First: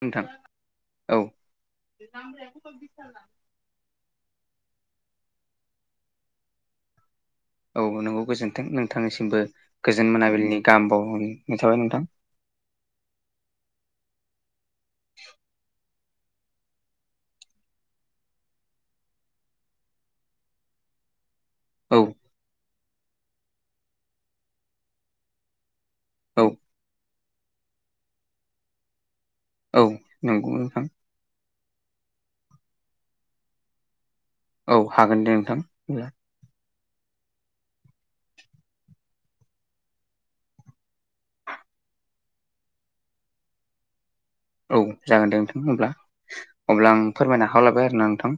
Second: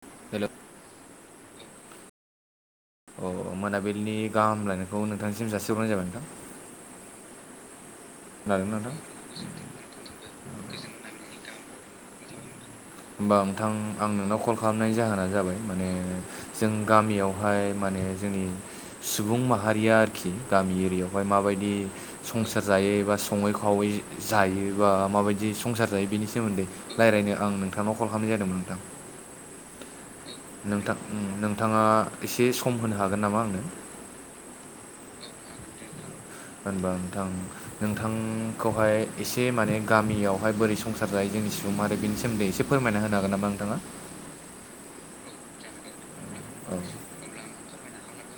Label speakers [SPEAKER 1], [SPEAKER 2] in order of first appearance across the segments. [SPEAKER 1] नोंथां
[SPEAKER 2] हेल'
[SPEAKER 1] औ।
[SPEAKER 2] अ मोनाबिलिनि गाहाम हामलायनायखौ नोंथांनिसिम जासिहरनाय जाबाय नोंथां।
[SPEAKER 1] औ नोंगौ
[SPEAKER 2] खोनादोंना
[SPEAKER 1] गोजोन्थों
[SPEAKER 2] नोंथां
[SPEAKER 1] नोंथांनिसिमबो गोजोन मोनाबिलिनि गाहाम बावनाय थाबाय नोंथां।
[SPEAKER 2] होमबा नोंथां आं नोंनाव कल खालामनायनि जाहोना जाबाय माने जों गामियावहाय माने जोंनि सुबुं माहारिया आरोखि गामि एरियावहाय माबाय दि
[SPEAKER 1] औ
[SPEAKER 2] संसार जायो बा सङै खावै जायो बा माबायदि संसार जायो बेनि
[SPEAKER 1] औ
[SPEAKER 2] सोमोन्दै रायलायनो आं नोंथांनाव कल खामनाय जादोंमोन नोंथां।
[SPEAKER 1] औ।
[SPEAKER 2] नोंथां नोंथाङा एसे सम होनो हागोन नामा आंनो?
[SPEAKER 1] औ हागोन दे नोंथां।
[SPEAKER 2] होनबा नोंथां नोंथांखौहाय एसे माने गामियावहाय बोरै संसार जायो जोंनि [unintelligible] आरो बेनि सोमोनदै एसे फोरमायना होनो हागोन नामा नोंथाङा?
[SPEAKER 1] औ जागोन दे नोंथां होमब्ला। अब्ला आं फोरमायनो हालाबाय आरोना नोंथां,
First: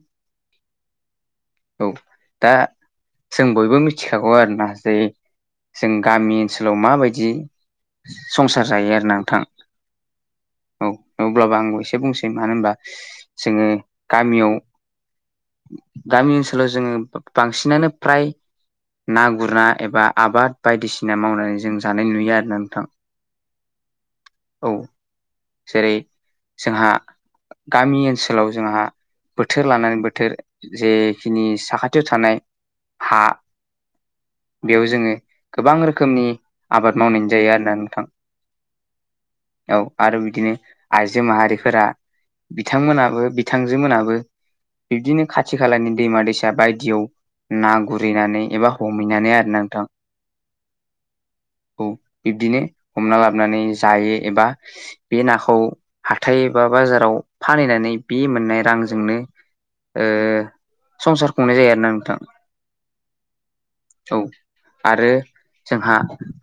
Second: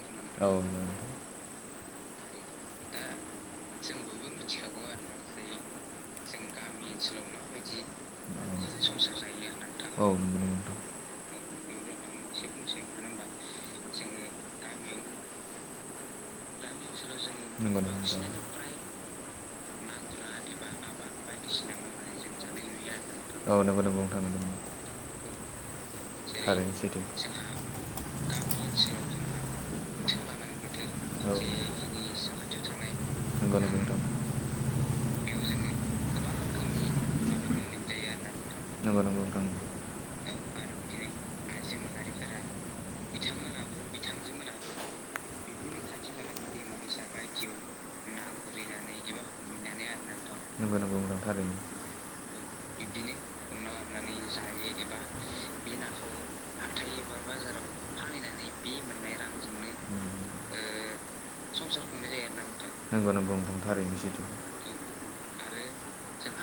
[SPEAKER 2] नोंथां औ अब्ला आं फोरमायना होलांखागोन
[SPEAKER 1] औ। दा जों बयबो मिथिखागौ आरोना जे जों गामि ओनसोलाव माबायदि संसार
[SPEAKER 2] औ
[SPEAKER 1] जायो आरोना नोंथां।
[SPEAKER 2] आरोना नोंथां औ नंगौ नोंथां
[SPEAKER 1] आं एसे बुंनोसै मानो होनबा जोङो गामियाव गामि ओनसोलाव जोङो बांसिनानो फ्राय ना गुरना एबा आबाद बायदिसि ना मावनानै जों जानाय नुयो आरो ना नोंथां
[SPEAKER 2] औ नोंगौ नोंगौ नोंथां नोंगौ।
[SPEAKER 1] औ जेरै जोंहा गामि ओनसोलाव जोंहा बोथोर लानानै बोथोर जेखिनि साखाथियाव थानाय हा
[SPEAKER 2] नोंगौ नोंगौ नोंथां
[SPEAKER 1] बेयाव जोङो गोबां रोखोम खोमनि आबाद मावनायनि जायो आरोना नोंथां
[SPEAKER 2] नंगौ नंगौ नोंथां
[SPEAKER 1] औ आरो बिदिनो आइजो माहारिफोरा बिथांमोनाबो बिथांजो मोनाबो बिब्दिनो खाथि खालानि दैमा दैसा बायदियाव ना गुरैनानै एबा हमहैनानै आरोना नोंथां
[SPEAKER 2] नोंगौ नोंगौ नोंथां थारैनो
[SPEAKER 1] औ बिब्दिनो हमना लाबानानै जायो एबा बे नाखौ हाथायबा बाजाराव फानहैनानै बे मोननाय रांजोंनो ओ संसार खुंनाय जायो आरोना नोंथां
[SPEAKER 2] नोंगौ नोंगौ नोंथां थारैनो
[SPEAKER 1] औ
[SPEAKER 2] सैथो
[SPEAKER 1] आरो जोंहा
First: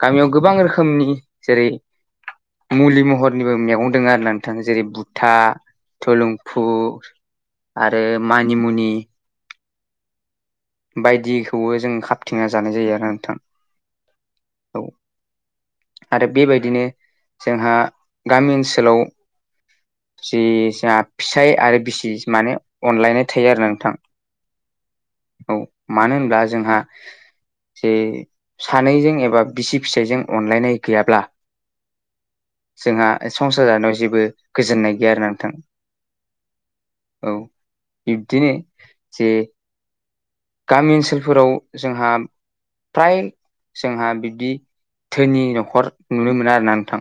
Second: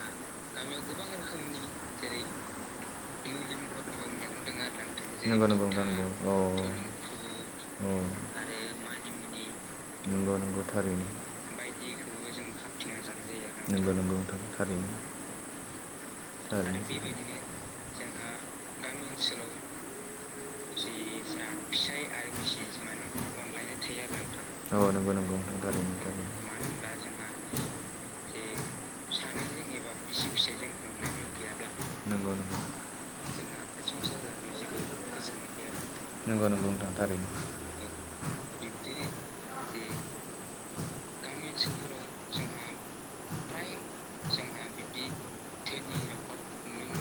[SPEAKER 1] गामियाव गोबां रोखोमनि जेरै मुलि महरनिबो मेगं दङ आरो नोंथां जेरै बुथा,
[SPEAKER 2] नंगौ नंगौ नोंथां नंगौ औ
[SPEAKER 1] थलुंफु
[SPEAKER 2] औ
[SPEAKER 1] आरो मानिमुनि,
[SPEAKER 2] नंगौ नंगौ। थारैनो
[SPEAKER 1] बायदिखौबो जों खाबथिंना जानाय जायो आरो नोंथां।
[SPEAKER 2] औ थारैनो
[SPEAKER 1] आरो
[SPEAKER 2] थारैनो
[SPEAKER 1] बेबायदिनो
[SPEAKER 2] सैथो
[SPEAKER 1] जोंहा गामि ओनसोलाव जि जा फिसाय आरो बिसि माने अनलायनाय थायो आरो नोंथां [unintelligible]
[SPEAKER 2] औ नोंगौ नों
[SPEAKER 1] औ मानो होनब्ला जोंहा जे सानैजों एबा बिसि फिसायजों अनलायनाय गैयाब्ला
[SPEAKER 2] नंगौ नंगौ
[SPEAKER 1] जोंहा संसार जानायाव जेबो गोजोननाय गैया आरोना नोंथां
[SPEAKER 2] नंगौ नंगौ थारैनो
[SPEAKER 1] औ बिब्दिनो जे गामि ओनसोलफोराव जोंहा फ्राय जोंहा बिब्दि धोनि न'खर नुनो मोना आरोना नोंथां।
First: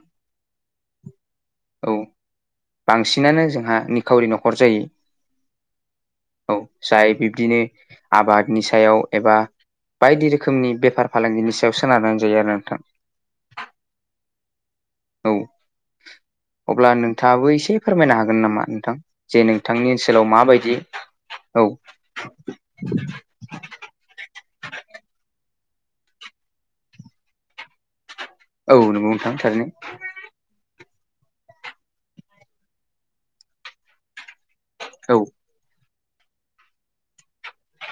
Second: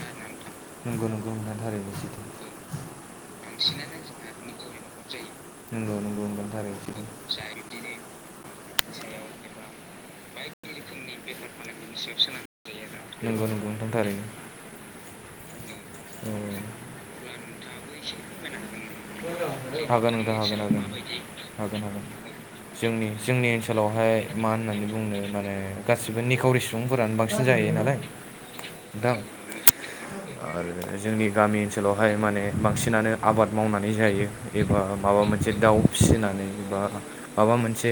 [SPEAKER 2] नंगौ नंगौ नोंथां‌ थारैनो
[SPEAKER 1] औ
[SPEAKER 2] सैथो
[SPEAKER 1] बांसिनानो जोंहा निखावरि न'खर जायो।
[SPEAKER 2] नंगौ नंगौ नोंथां
[SPEAKER 1] औ
[SPEAKER 2] थारैनो सैथो।
[SPEAKER 1] जाय बिब्दिनो आबादनि सायाव एबा बायदि रोखोमनि बेफार फालांगिनि सायाव सोनारनै जायो आरो नोंथां
[SPEAKER 2] नंगौ नंगौ नोंथा थारैनो
[SPEAKER 1] औ
[SPEAKER 2] औ औ।
[SPEAKER 1] अब्ला नोंथाङाबो एसे फोरमायनो हागोन नामा नोंथां? जे नोंथांनि
[SPEAKER 2] हागोन
[SPEAKER 1] ओनसोलाव
[SPEAKER 2] नोंथां हागोन
[SPEAKER 1] माबायदि
[SPEAKER 2] हागोन
[SPEAKER 1] औ
[SPEAKER 2] हागोन हागोन। जोंनि जोंनि ओनसोलावहाय मा होननानै बुंनो माने गासिबो निखावरि सुबुंफोरानो बांसिन जाहैयो नालाय
[SPEAKER 1] औ नोंगौ नोंथां थारैनो।
[SPEAKER 2] आरो जोंनि गामि ओनसोलावहाय माने बांसिनानो आबाद मावनानै जायो एबा
[SPEAKER 1] औ
[SPEAKER 2] माबा मोनसे दाउ फिसिनानै एबा माबा मोनसे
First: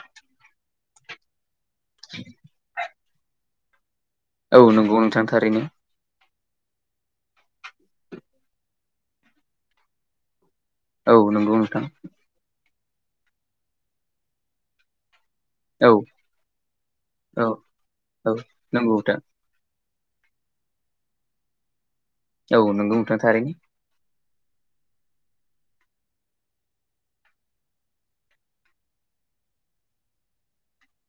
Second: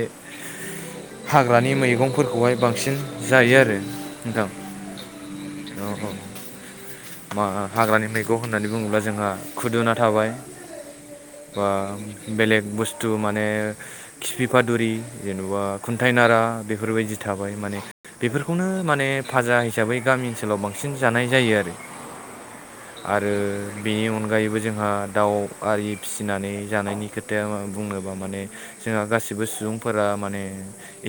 [SPEAKER 2] हा ग्रानि मैगंफोरखौहाय बांसिन जायो आरो नोंथां
[SPEAKER 1] औ नंगौ नोंथां थारैनो
[SPEAKER 2] औ औ मा हाग्रानि मैगं होननानै बुङोब्ला जोंहा खुदुना थाबाय
[SPEAKER 1] औ नंगौ
[SPEAKER 2] बा
[SPEAKER 1] नोंथां
[SPEAKER 2] बेलेग बुस्थु माने खिफिफादुरि जेनेबा
[SPEAKER 1] औ
[SPEAKER 2] खुन्थाइनारा बेफोरबायदि
[SPEAKER 1] औ
[SPEAKER 2] थाबाय माने
[SPEAKER 1] औ
[SPEAKER 2] बेफोरखौनो
[SPEAKER 1] नंगौ
[SPEAKER 2] माने
[SPEAKER 1] नोंथां
[SPEAKER 2] फाजा हिसाबै गामि ओनसोलाव बांसिन जानाय जायो आरो
[SPEAKER 1] औ नंगौ नोंथां
[SPEAKER 2] आरो
[SPEAKER 1] थारैनो
[SPEAKER 2] बेनि अनग गायैबो जोंहा दाउ आरि फि थिनानै जानायनि खोथाया बुङोबा माने जोंहा गासिबो सुबुंफोरा माने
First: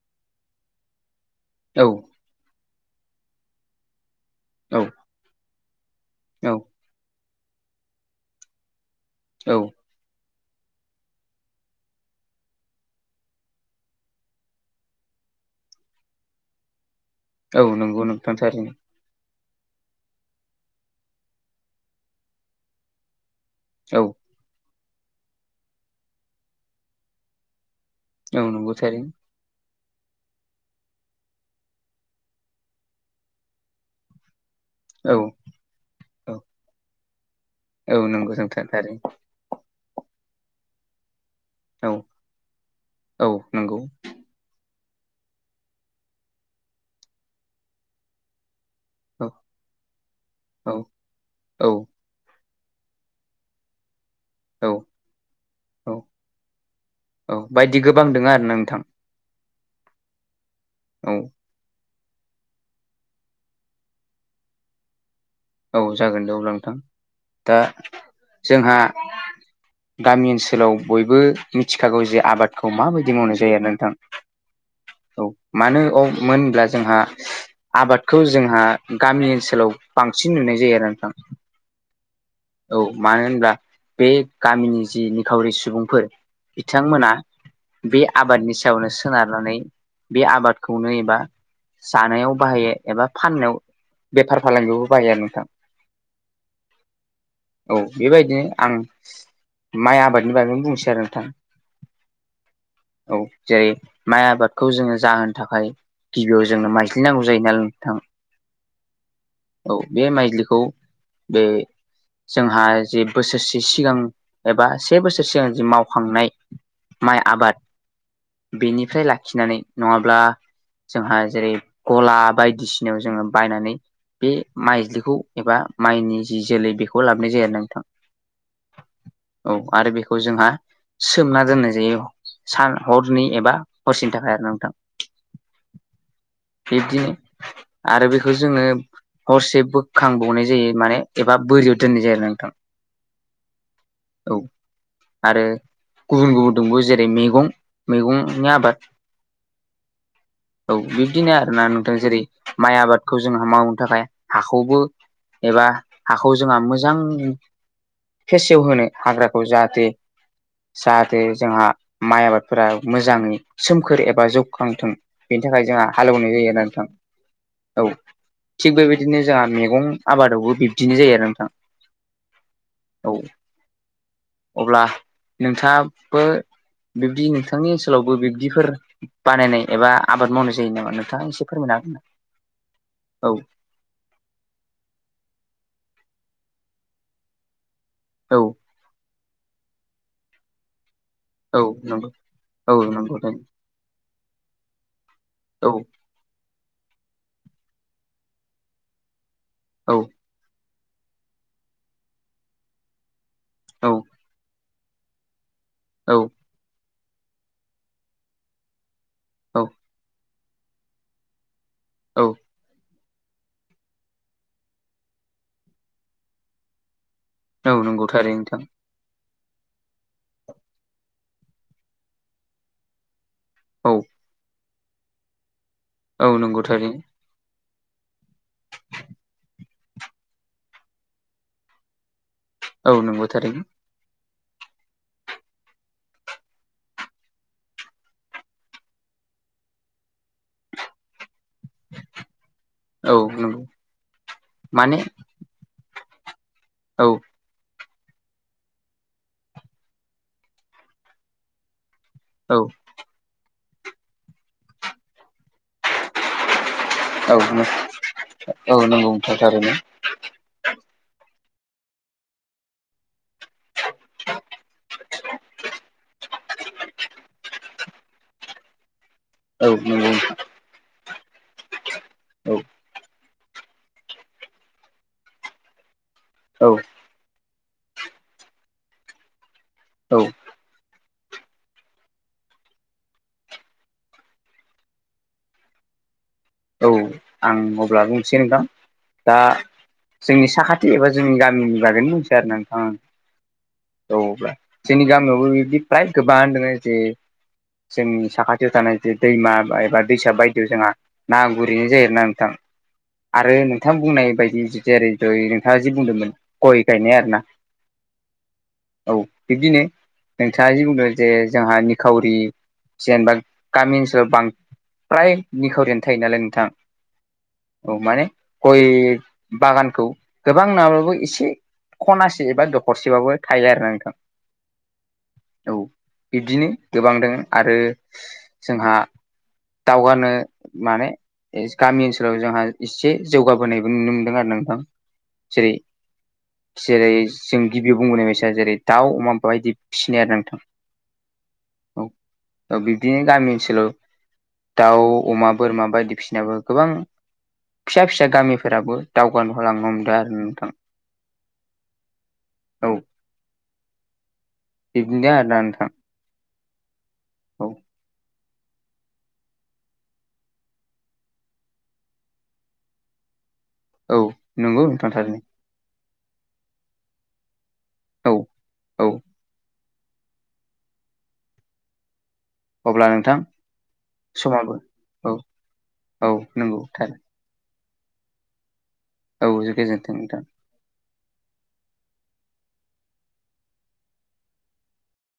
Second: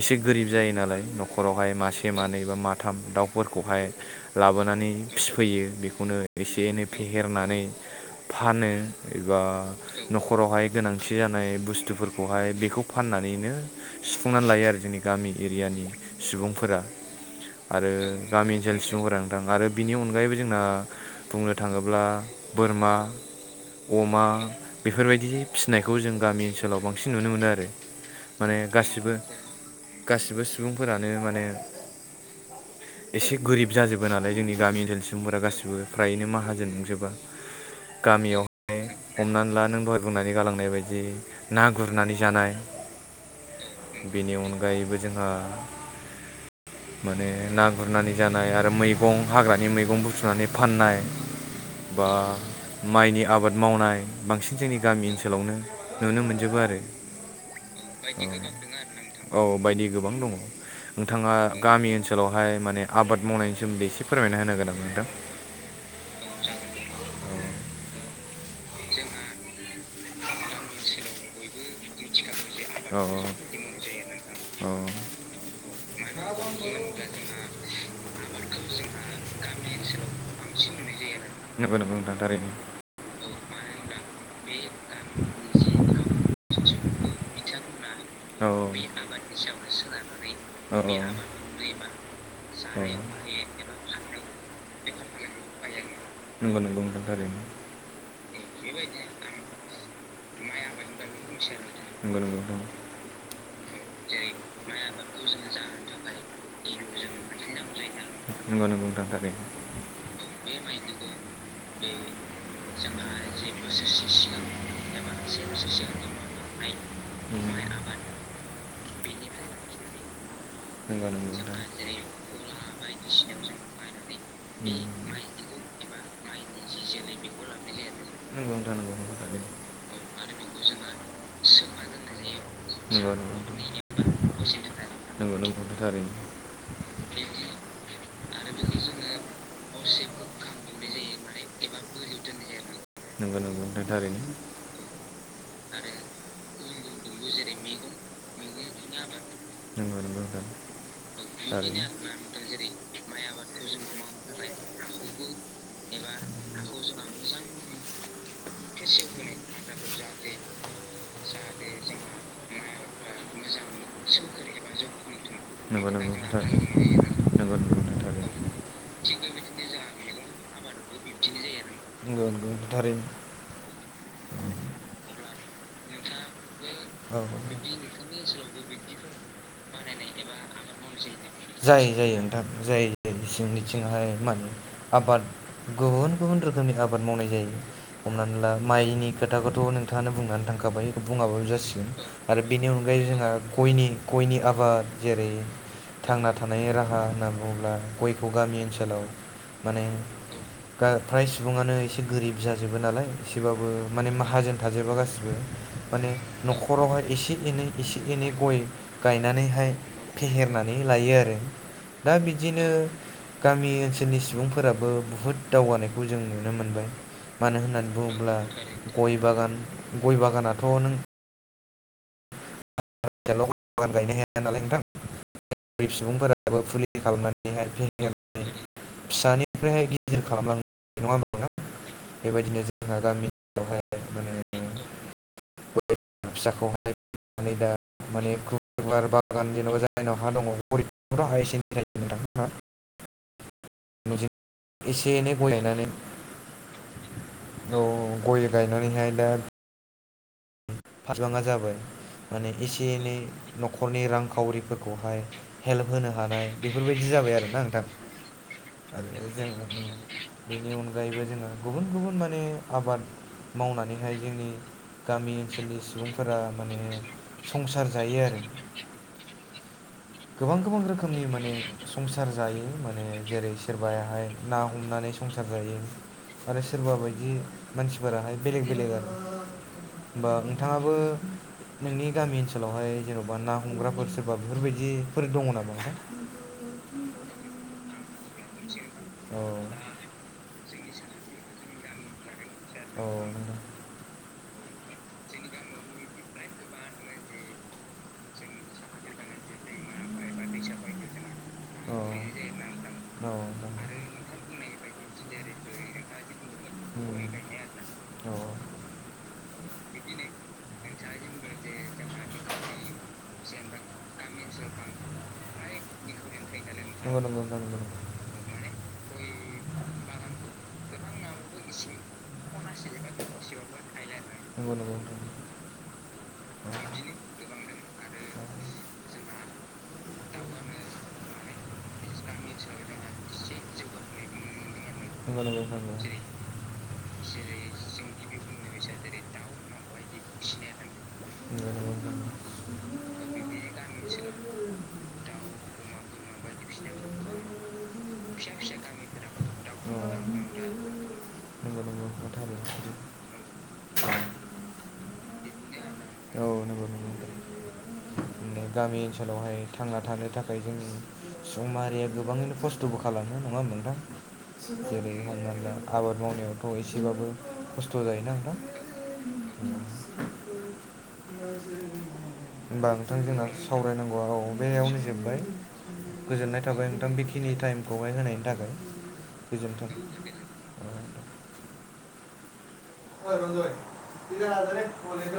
[SPEAKER 2] इसोर एसे गोरिब जायो नालाय नख'रावहाय
[SPEAKER 1] औ
[SPEAKER 2] मासे मानै बा माथाम दाउफोरखौहाय
[SPEAKER 1] औ
[SPEAKER 2] लाबोनानै फिफैयो। खौनो
[SPEAKER 1] औ
[SPEAKER 2] एसे एनै फेहेरनानै फानो एबा
[SPEAKER 1] औ
[SPEAKER 2] नख'रावहाय गोनांथि जानाय बुस्थुफोरखौहाय बेखौ फाननानैनो सुफुंनानै लायो आरो जोंनि गामि एरियानि सुबुंफोरा
[SPEAKER 1] औ
[SPEAKER 2] आरो
[SPEAKER 1] नंगौ नोंथां
[SPEAKER 2] गामि
[SPEAKER 1] थारैनो
[SPEAKER 2] ओनसोलनि सुबुंफोरा आरो बिनि अनगायैबो जोंना बुंनो थाङोब्ला बोरमा
[SPEAKER 1] औ
[SPEAKER 2] अमा बेफोरबायदि फिसिनायखौ जों गामि ओनसोलाव बांसिन नुनो मोनो आरो।
[SPEAKER 1] औ
[SPEAKER 2] माने
[SPEAKER 1] नंगौ थारैनो
[SPEAKER 2] गासिबो गासिबो सुबुंफोरानो माने एसे गोरिब जाजोबो नालाय जोंनि गामि ओनसोल
[SPEAKER 1] औ
[SPEAKER 2] सुबुंफोरा गासिबो फ्रायैनो
[SPEAKER 1] औ
[SPEAKER 2] माहाजोन नंजोबा।
[SPEAKER 1] औ नोंगौ
[SPEAKER 2] गामियाव
[SPEAKER 1] नोथां‌।
[SPEAKER 2] हमनानै ला नों दहाय बुंनानै गालांनाय बायदि ना
[SPEAKER 1] औ
[SPEAKER 2] गुरनानै जानाय
[SPEAKER 1] औ नंगौ
[SPEAKER 2] बेनि अनगायैबो जोंहा माने ना गुरनानै जानाय आरो मैगं
[SPEAKER 1] औ
[SPEAKER 2] हाग्रानि मैगं बुथुमनानै
[SPEAKER 1] औ
[SPEAKER 2] फाननाय
[SPEAKER 1] औ
[SPEAKER 2] बा माइनि आबाद मावनाय। बांसिन
[SPEAKER 1] औ
[SPEAKER 2] जोंनि गामि ओनसोलावनो
[SPEAKER 1] औ
[SPEAKER 2] नुनो मोनजोबो आरो।
[SPEAKER 1] औ बायदि गोबां दोङो आरोना नोंथां
[SPEAKER 2] औ बायदि गोबां दङ
[SPEAKER 1] औ
[SPEAKER 2] नोंथाङा गामि ओनसोलाव सोलावहाय माने आबाद मावनायनि सोमोन्दै एसे फोरमायना होनो हागोन नामा नोंथां?
[SPEAKER 1] औ जागोन दे अब्ला नोंथां दा
[SPEAKER 2] गामि ओनसोलाव
[SPEAKER 1] जोंहा गामि ओनसोलाव बयबो मिथिखागौ जे आबादखौ
[SPEAKER 2] औ
[SPEAKER 1] माबायदि मावनाय जायो आरो ना नोंथां।
[SPEAKER 2] औ
[SPEAKER 1] औ मानो औ मोनब्ला जोंहा आबादखौ जोंहा गामि ओनसोलाव बांसिन नुनाय जायो आरो नोंथां।
[SPEAKER 2] नंगौ नंगौ नोंथां थारैनो
[SPEAKER 1] औ मानो होनब्ला बे गामिनि जि निखावरि सुबुंफोर बिथांमोना बे
[SPEAKER 2] औ
[SPEAKER 1] आबादनि सायावनो सोनारनानै बे
[SPEAKER 2] औ
[SPEAKER 1] आबादखौनो एबा जानायाव बाहायो। ए-एबा फाननायाव बेफार फालांगियावबो बाहायो आरो नोंथां।
[SPEAKER 2] नंगौ नंगौ नोंथां थारैनो।
[SPEAKER 1] औ बेबायदिनो आं माइ आबादनि बागैनो बुंनिसै आरो नोंथां।
[SPEAKER 2] नंगौ नंगौ नोंथां
[SPEAKER 1] औ जेरै माइ आबादखौ जोङो जाहोनो थाखाय गिबियाव जोंनो माइज्लि नांगौ जायो नालाय नोंथां।
[SPEAKER 2] नंगौ नंगौ नोंथां थारैनो
[SPEAKER 1] औ बे माइज्लिखौ बे
[SPEAKER 2] ए
[SPEAKER 1] जोंहा जे बोसोरसे सिगां एबा से बोसोर सिगां जि मावखांनाय माइ आबाद बेनिफ्राय लाखिनानै नङाब्ला
[SPEAKER 2] नंगौ
[SPEAKER 1] जोंहा
[SPEAKER 2] नंगौ नोंथां
[SPEAKER 1] जेरै गला बायदिसिनायाव जोङो बायनानै बे माइज्लिखौ एबा माइनि जि जोलै बेखौ लाबोनाय जायो आरो ना नोंथां।
[SPEAKER 2] आरो नंगौ नोंथां नंगौ नंगौ थारैनो
[SPEAKER 1] औ आरो बेखौ जोंहा सोमना दोननाय जायो। सान
[SPEAKER 2] नंगौ
[SPEAKER 1] हरनि एबा हरसेनि थाखाय आरो ना नोंथां।
[SPEAKER 2] नुनो [unintelligible]
[SPEAKER 1] बिब्दिनो आरो बेखौ जोङो हरसे बोखांबावनाय जायो माने एबा बोरियाव दोननाय जायो आरो ना नोंथां।
[SPEAKER 2] औ नोंथां थारैनो।
[SPEAKER 1] औ आरो गुबुन गुबुन दंबवो जेरै मेगं मैगंनि आबाद।
[SPEAKER 2] नंगौ नंगौ नोंथां
[SPEAKER 1] [inaudible] औ बिब्दिनो आरो ना नोंथां जेरै माइ आबादखौ जोंहा मावनो थाखाय हाखौबो एबा हाखौ जोंहा मोजां फेसेवहोनो हाग्राखौ जाहाथे जाहाथे जोंहा माइ आबादफोरा मोजाङै सोमखोर एबा जौखांथों बे नि थाखाय जोंहा हालेवनाय जायो आरोना नोंथां।
[SPEAKER 2] नंगौ नंगौ
[SPEAKER 1] औ
[SPEAKER 2] नोंथां थारैनो
[SPEAKER 1] थिग बेबायदिनो जोंहा मेगं आबादावबो बिब्दिनो जायो आरो नोंथां
[SPEAKER 2] नोंगौ नोंगौ थारैनो।
[SPEAKER 1] औ अब्ला नोंथाङाबो
[SPEAKER 2] औ
[SPEAKER 1] बिब्दि
[SPEAKER 2] औ
[SPEAKER 1] नोंथांनि ओनसोलावबो बिब्दिफोर बानायनाय एबा आबाद मावनाय जायो नामा नों
[SPEAKER 2] जायो जायो नोंथां जायो।
[SPEAKER 1] औ
[SPEAKER 2] जोंनिथिंहाय माने आबाद गुबुन गुबुन रो खोमनि आबाद मावनाय जायो। हमनानै
[SPEAKER 1] औ
[SPEAKER 2] ला माइनि खोथाखौथ' नोंथाङानो बुंनानै थांखाबाय। बुङाबाबो
[SPEAKER 1] औ
[SPEAKER 2] जासिगोन
[SPEAKER 1] नंगौ
[SPEAKER 2] आरो बेनि
[SPEAKER 1] औ
[SPEAKER 2] अनगायै
[SPEAKER 1] नंगौ
[SPEAKER 2] जोंहा गयनि गयनि आबाद जेरै
[SPEAKER 1] औ
[SPEAKER 2] थांना थानायनि राहा होनना बुङोब्ला गयखौ गामि ओनसोलाव माने
[SPEAKER 1] औ
[SPEAKER 2] दा फ्राय सुबुङानो एसे गोरिब जाजोबो नालाय एसेबाबो माने माहाजोन थाजोबा गासैबो। माने
[SPEAKER 1] औ
[SPEAKER 2] न'खरावहाय एसे एनै एसे एनै गय
[SPEAKER 1] औ
[SPEAKER 2] गायनानैहाय फेहेरनानै लायो आरो दा
[SPEAKER 1] औ
[SPEAKER 2] बिदिनो गामि ओनसोलनि सुबुंफोराबो बुहुत दावगानायखौ जों नुनो मोनबाय। मानो
[SPEAKER 1] औ
[SPEAKER 2] होननानै
[SPEAKER 1] नंगौ
[SPEAKER 2] बुङोब्ला
[SPEAKER 1] थारैनो नोंथां
[SPEAKER 2] गय बागान गय बागानाथ' नों [unintelligible] गायनो
[SPEAKER 1] औ
[SPEAKER 2] हाया नालाय नोंथां। बै
[SPEAKER 1] औ
[SPEAKER 2] सुबुंफोराबो
[SPEAKER 1] नंगौ
[SPEAKER 2] फुलि
[SPEAKER 1] थारैनो
[SPEAKER 2] खालामनानैहाय [unintelligible] फिसानिफ्रायहाय गिदिर खालामलां नङा होनबा नोंथां। बेबायदिनो
[SPEAKER 1] औ
[SPEAKER 2] जोंहा
[SPEAKER 1] नंगौ थारैनो
[SPEAKER 2] गामियावहाय माने गय फिसाखौ माने दा माने गुवार बागान जेनोबा जायनाव हा दङ गरिब
[SPEAKER 1] औ नंगौ
[SPEAKER 2] [unintelligible] [unintelligible]
[SPEAKER 1] माने
[SPEAKER 2] एसे एनै गय गायनानै
[SPEAKER 1] औ
[SPEAKER 2] औ औ गय गायनानैहाय दा फारलाङा जाबाय माने
[SPEAKER 1] औ
[SPEAKER 2] एसे एनै न'खरनि रांखावरिफोरखौहाय हेल्प होनो हानाय बेफोरबायदि जाबाय
[SPEAKER 1] औ
[SPEAKER 2] आरोना नोंथां
[SPEAKER 1] नंगौ
[SPEAKER 2] आरो
[SPEAKER 1] नोंथां
[SPEAKER 2] जों
[SPEAKER 1] थारैनो
[SPEAKER 2] बेनि अनगायैबो जोङो गुबुन गुबुन माने आबाद मावनानैहाय जोंनि गामि ओनसोलनि सुबुंफोरा माने संसार जायो आरो
[SPEAKER 1] औ नंगौ
[SPEAKER 2] खोमनि माने संसार जायो माने जेरै सोरबायाहाय ना हमनानै संसार जायो आरो
[SPEAKER 1] औ
[SPEAKER 2] सोरबा बायदि मानसिफोराहाय बेलेग बेलेग आरो
[SPEAKER 1] औ
[SPEAKER 2] होमबा नोंथाङाबो
[SPEAKER 1] [inaudible]
[SPEAKER 2] नोंनि गामि ओनसोलावहाय जेन'बा ना हमग्राफोर सोरबा बेफोरबायदिफोर दङ नामा नोंथां
[SPEAKER 1] औ आं अब्ला बुंनोसै नोंथां दा
[SPEAKER 2] औ
[SPEAKER 1] जोंनि साखाथि एबा जोंनि गामिनि गागायनो मिन्थिया आरोना नोंथां
[SPEAKER 2] नोंथां
[SPEAKER 1] औ अब्ला जोंनि गामियावबो बिब्दि फ्राय गोबां दङ जे जोंनि साखाथियाव थानाय जे दैमा एबा दैसा बायदियाव जोंहा ना गुरैनाय जायोना नोंथां
[SPEAKER 2] औ
[SPEAKER 1] आरो नोंथां बुंनाय बायदि जेरै दै नोंथाङा जि बुंदोंमोन गय गायनाय आरोना
[SPEAKER 2] नोंथां औ
[SPEAKER 1] औ बिब्दिनो नोंथाङा जि बुंदों जे जोंहा निखावरि जेनबा गामि ओनसोलाव बांद्राय निखावरिआनो थायो नालाय नोंथां
[SPEAKER 2] नंगो नंगो नोंथां नंगो
[SPEAKER 1] औ माने गय बागानखौ गोबां नाङाबाबो एसे खनासे एबा दखरसेबाबो थायो आरोना नोंथां
[SPEAKER 2] नंगौ नंगौ नंगौ नोंथां
[SPEAKER 1] औ बिब्दिनो गोबां दङो आरो जोंहा दावगानो माने गामि ओनसोलाव जोंहा एसे जौगाबोनायबो नुनो मोनदों आरो नोंथां
[SPEAKER 2] नंगौ नंगौ नोंथां
[SPEAKER 1] जेरै-जेरै जों गिबियाव बुंबोनाय बायसा जेरै- दाउ अमा बाय दि फिसिनाय आरो नोंथां। औ, ओ बिदिनो गामि ओनसोलाव, दाउ, अमा, बोरमा बायदि फिनाबो गोबां, फिसा-फिसा गामिफोराबो दावगानो होलांनो हमदों आरो नोंथां।
[SPEAKER 2] नंगौ नंगौ नंगौ नोंथां औ नंगौ थारैनो
[SPEAKER 1] औ, बिदिनो आरोना नोंथां
[SPEAKER 2] औ
[SPEAKER 1] औ।
[SPEAKER 2] नों गामि ओनसोलावहाय, थांना थानो थाखाय जों, सुबुं माहारिया गोबाङैनो खस्थ'बो खालामो। नङा होमबा नोंथां?
[SPEAKER 1] औ नंगौ नोंथां
[SPEAKER 2] जेरै-
[SPEAKER 1] थारैनो
[SPEAKER 2] हमना ला, आबाद मावनायावथ' एसेबाबो- खस्थ' जायोना
[SPEAKER 1] औ
[SPEAKER 2] नोंथां
[SPEAKER 1] औ
[SPEAKER 2] होनोमबा नोंथां जोंना सावरायनांगौ औ
[SPEAKER 1] समाबो
[SPEAKER 2] बेयावनो जोबबाय।
[SPEAKER 1] औ औ
[SPEAKER 2] गोजोन्नाय
[SPEAKER 1] नंगौ
[SPEAKER 2] थाबाय नोंथां,
[SPEAKER 1] थार
[SPEAKER 2] बेखिनि टाइम, गबाय होनायनि थाखाय,
[SPEAKER 1] औ
[SPEAKER 2] गोजोन्थों,
[SPEAKER 1] नोंथां
[SPEAKER 2] ओ- [unintelligible]